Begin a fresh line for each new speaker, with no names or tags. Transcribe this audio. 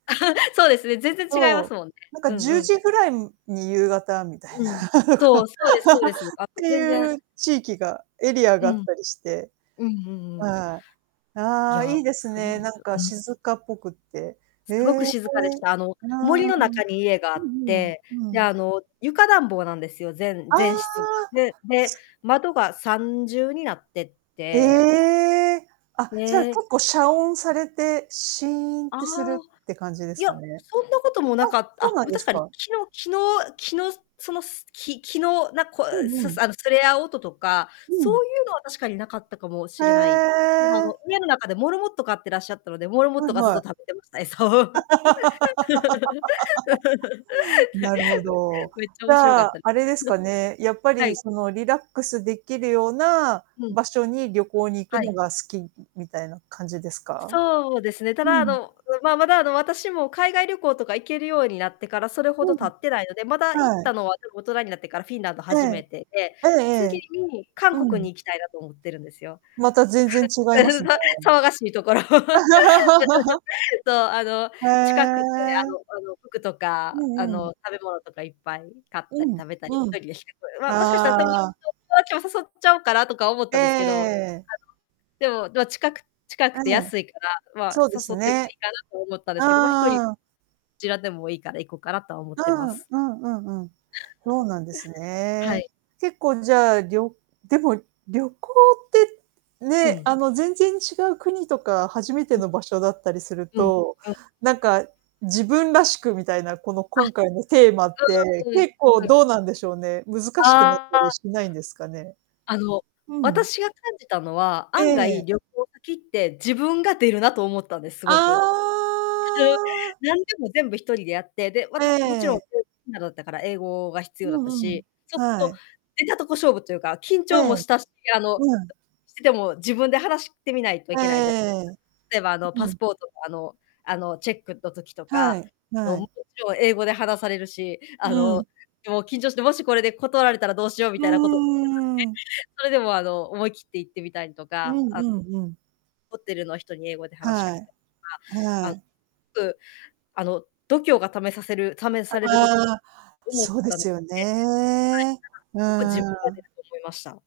そうですね。全然違います
そ
もんね。
う。なん
う
か
ん
じゅ
う
う
ん。
じぐらいに夕方みたい
う
な。
ん。そう。
っ
そうですそうです。あ、もう、
て
全
い
然。
う地域がエリア
う
があっ
ん。
たりして。
うんうんうん。
はい、
い
ああ。
や、
いいです
すごい
ね。
ん
な
だ。
んか
あ、す。
静かっぽくって。へ
すごく
え。
静かでした。あの、
うー
森の
ん。
中に家があ
う
っ
んうん。
て、
う
で、
ん。
あの、床暖房なんですよ。全
あ
全
あ。
室が。でで、
す
窓が3重になって
え
て。
え。あ、じゃあ、
で
結構遮音されて、シーンっ
ああ。
てするって感じで
い
す
や、
かね。
そんなことも
あ、
なか
そう
あ。
な
で
ん
も、
で
確
す
かに、
か。
木の木の木の、その木木のなこ
う
う、
ん
す
う
す
ん。
あの、すれ合う音とか、
う
そ
ん。
ういうのは確かになかったかもし
へ
れない。ただ、あ
え。
の、家の中でモルモット飼ってらっしゃったので、モルモッ
は
ト
い
がずっ
は
と
い。
食べてました。餌を。
なるほど。
めっちゃ
じ
面白か
ゃ
った。
あ、あれですかね。やっぱ
は
り、
い。
その、リラックスできるような
うん。
場所に旅行に行く
は
の
い。
が好き、みみたいな感じですか？
そうですね。た
う
だ、あ
ん。
の、う、まあ、まだ、あの、私も海外旅行とか行けるようになってから、それほ
う
ど経
ん。
ってないので、まだ、行っ
はい。
たのは、結構大人になってからフィンランド
え
初め
え。
てで、
ええ
次
ええ。
に韓
う
国
ん。
に行きたいなと思ってるんですよ。
また、全然違いますね。
ま、騒がしいところ。そう。あの、
へ
近くて、あの
え。
あの、服と
う
か、あ
んうん。
の、食べ物とかいっぱい買ったり、
うん、
食べたり、
う
一
ん。
人でしてくる。ま、もしかしたら友達
ああ。
と友達も誘っちゃおうかなとか思っ
え
たんですけど。あの、
え。
でも、ま、近く近く
え
て
え。
安いから、まあ、
そうで
誘っ
す
ても
ね。
いいかなと思ったんですけど、ま、一人
ああ。
ちらでもいいから行こうかなとは思っ
う
てま
ん。
す。
うんうんうん。そうなんです
は
ね。
い。
結構、じゃあ、りょでも、旅行って
う
ね。
ん。
あの、全然違う国とか初めて
うん。
の場所だったりする
うん
と、
うん。
なんか、自分らしくみたいな、この、
あ、
今回のテーマって
うんう
結構
んうん。
どうなんでしょうね、難しくなっ
あ
た
あ。
り
あ。
しないんですかね。
あの、
うん。
私が感じたのは、
え
案
え。
外、旅行先って自分が出るなと思ったんです。す
あ
ごく。そう。
あ。
なんでも全部一人でやって、で、わ
え
つ、もちろん
え。
なだったから英語が必要
う
だった
んうん。
し、そうする
は
と
い。
出たとこ勝負というか、緊
え
張
え。
もしたし、あの、
うん。
してても自分で話してみないとい
え
けないじゃ
え
例えば、あの、
ええ。う
パス
ん。
ポート。あのあの、チェックの時と
は
か、
い、
あの、
は
も
い。
ちろん英語で話されるし、あ
う
の、
ん。
もう、緊張して、もし、これで断られたらどうしようみ
う
たいなこと。その時
ーん。
ね、それでも、あの、思い切って行ってみたりと
うん
か、あん
うんうん。
ホテルの人に英語で話しか
は
け
い、
たりとか、あ
は
の、す
い。
ごくあの、度胸が試させる試されると
ああ、
思っ
そうで
たの
す
で、
よね。う
はい。なんか、よく自
ー
分が出
ん。
ると思いました。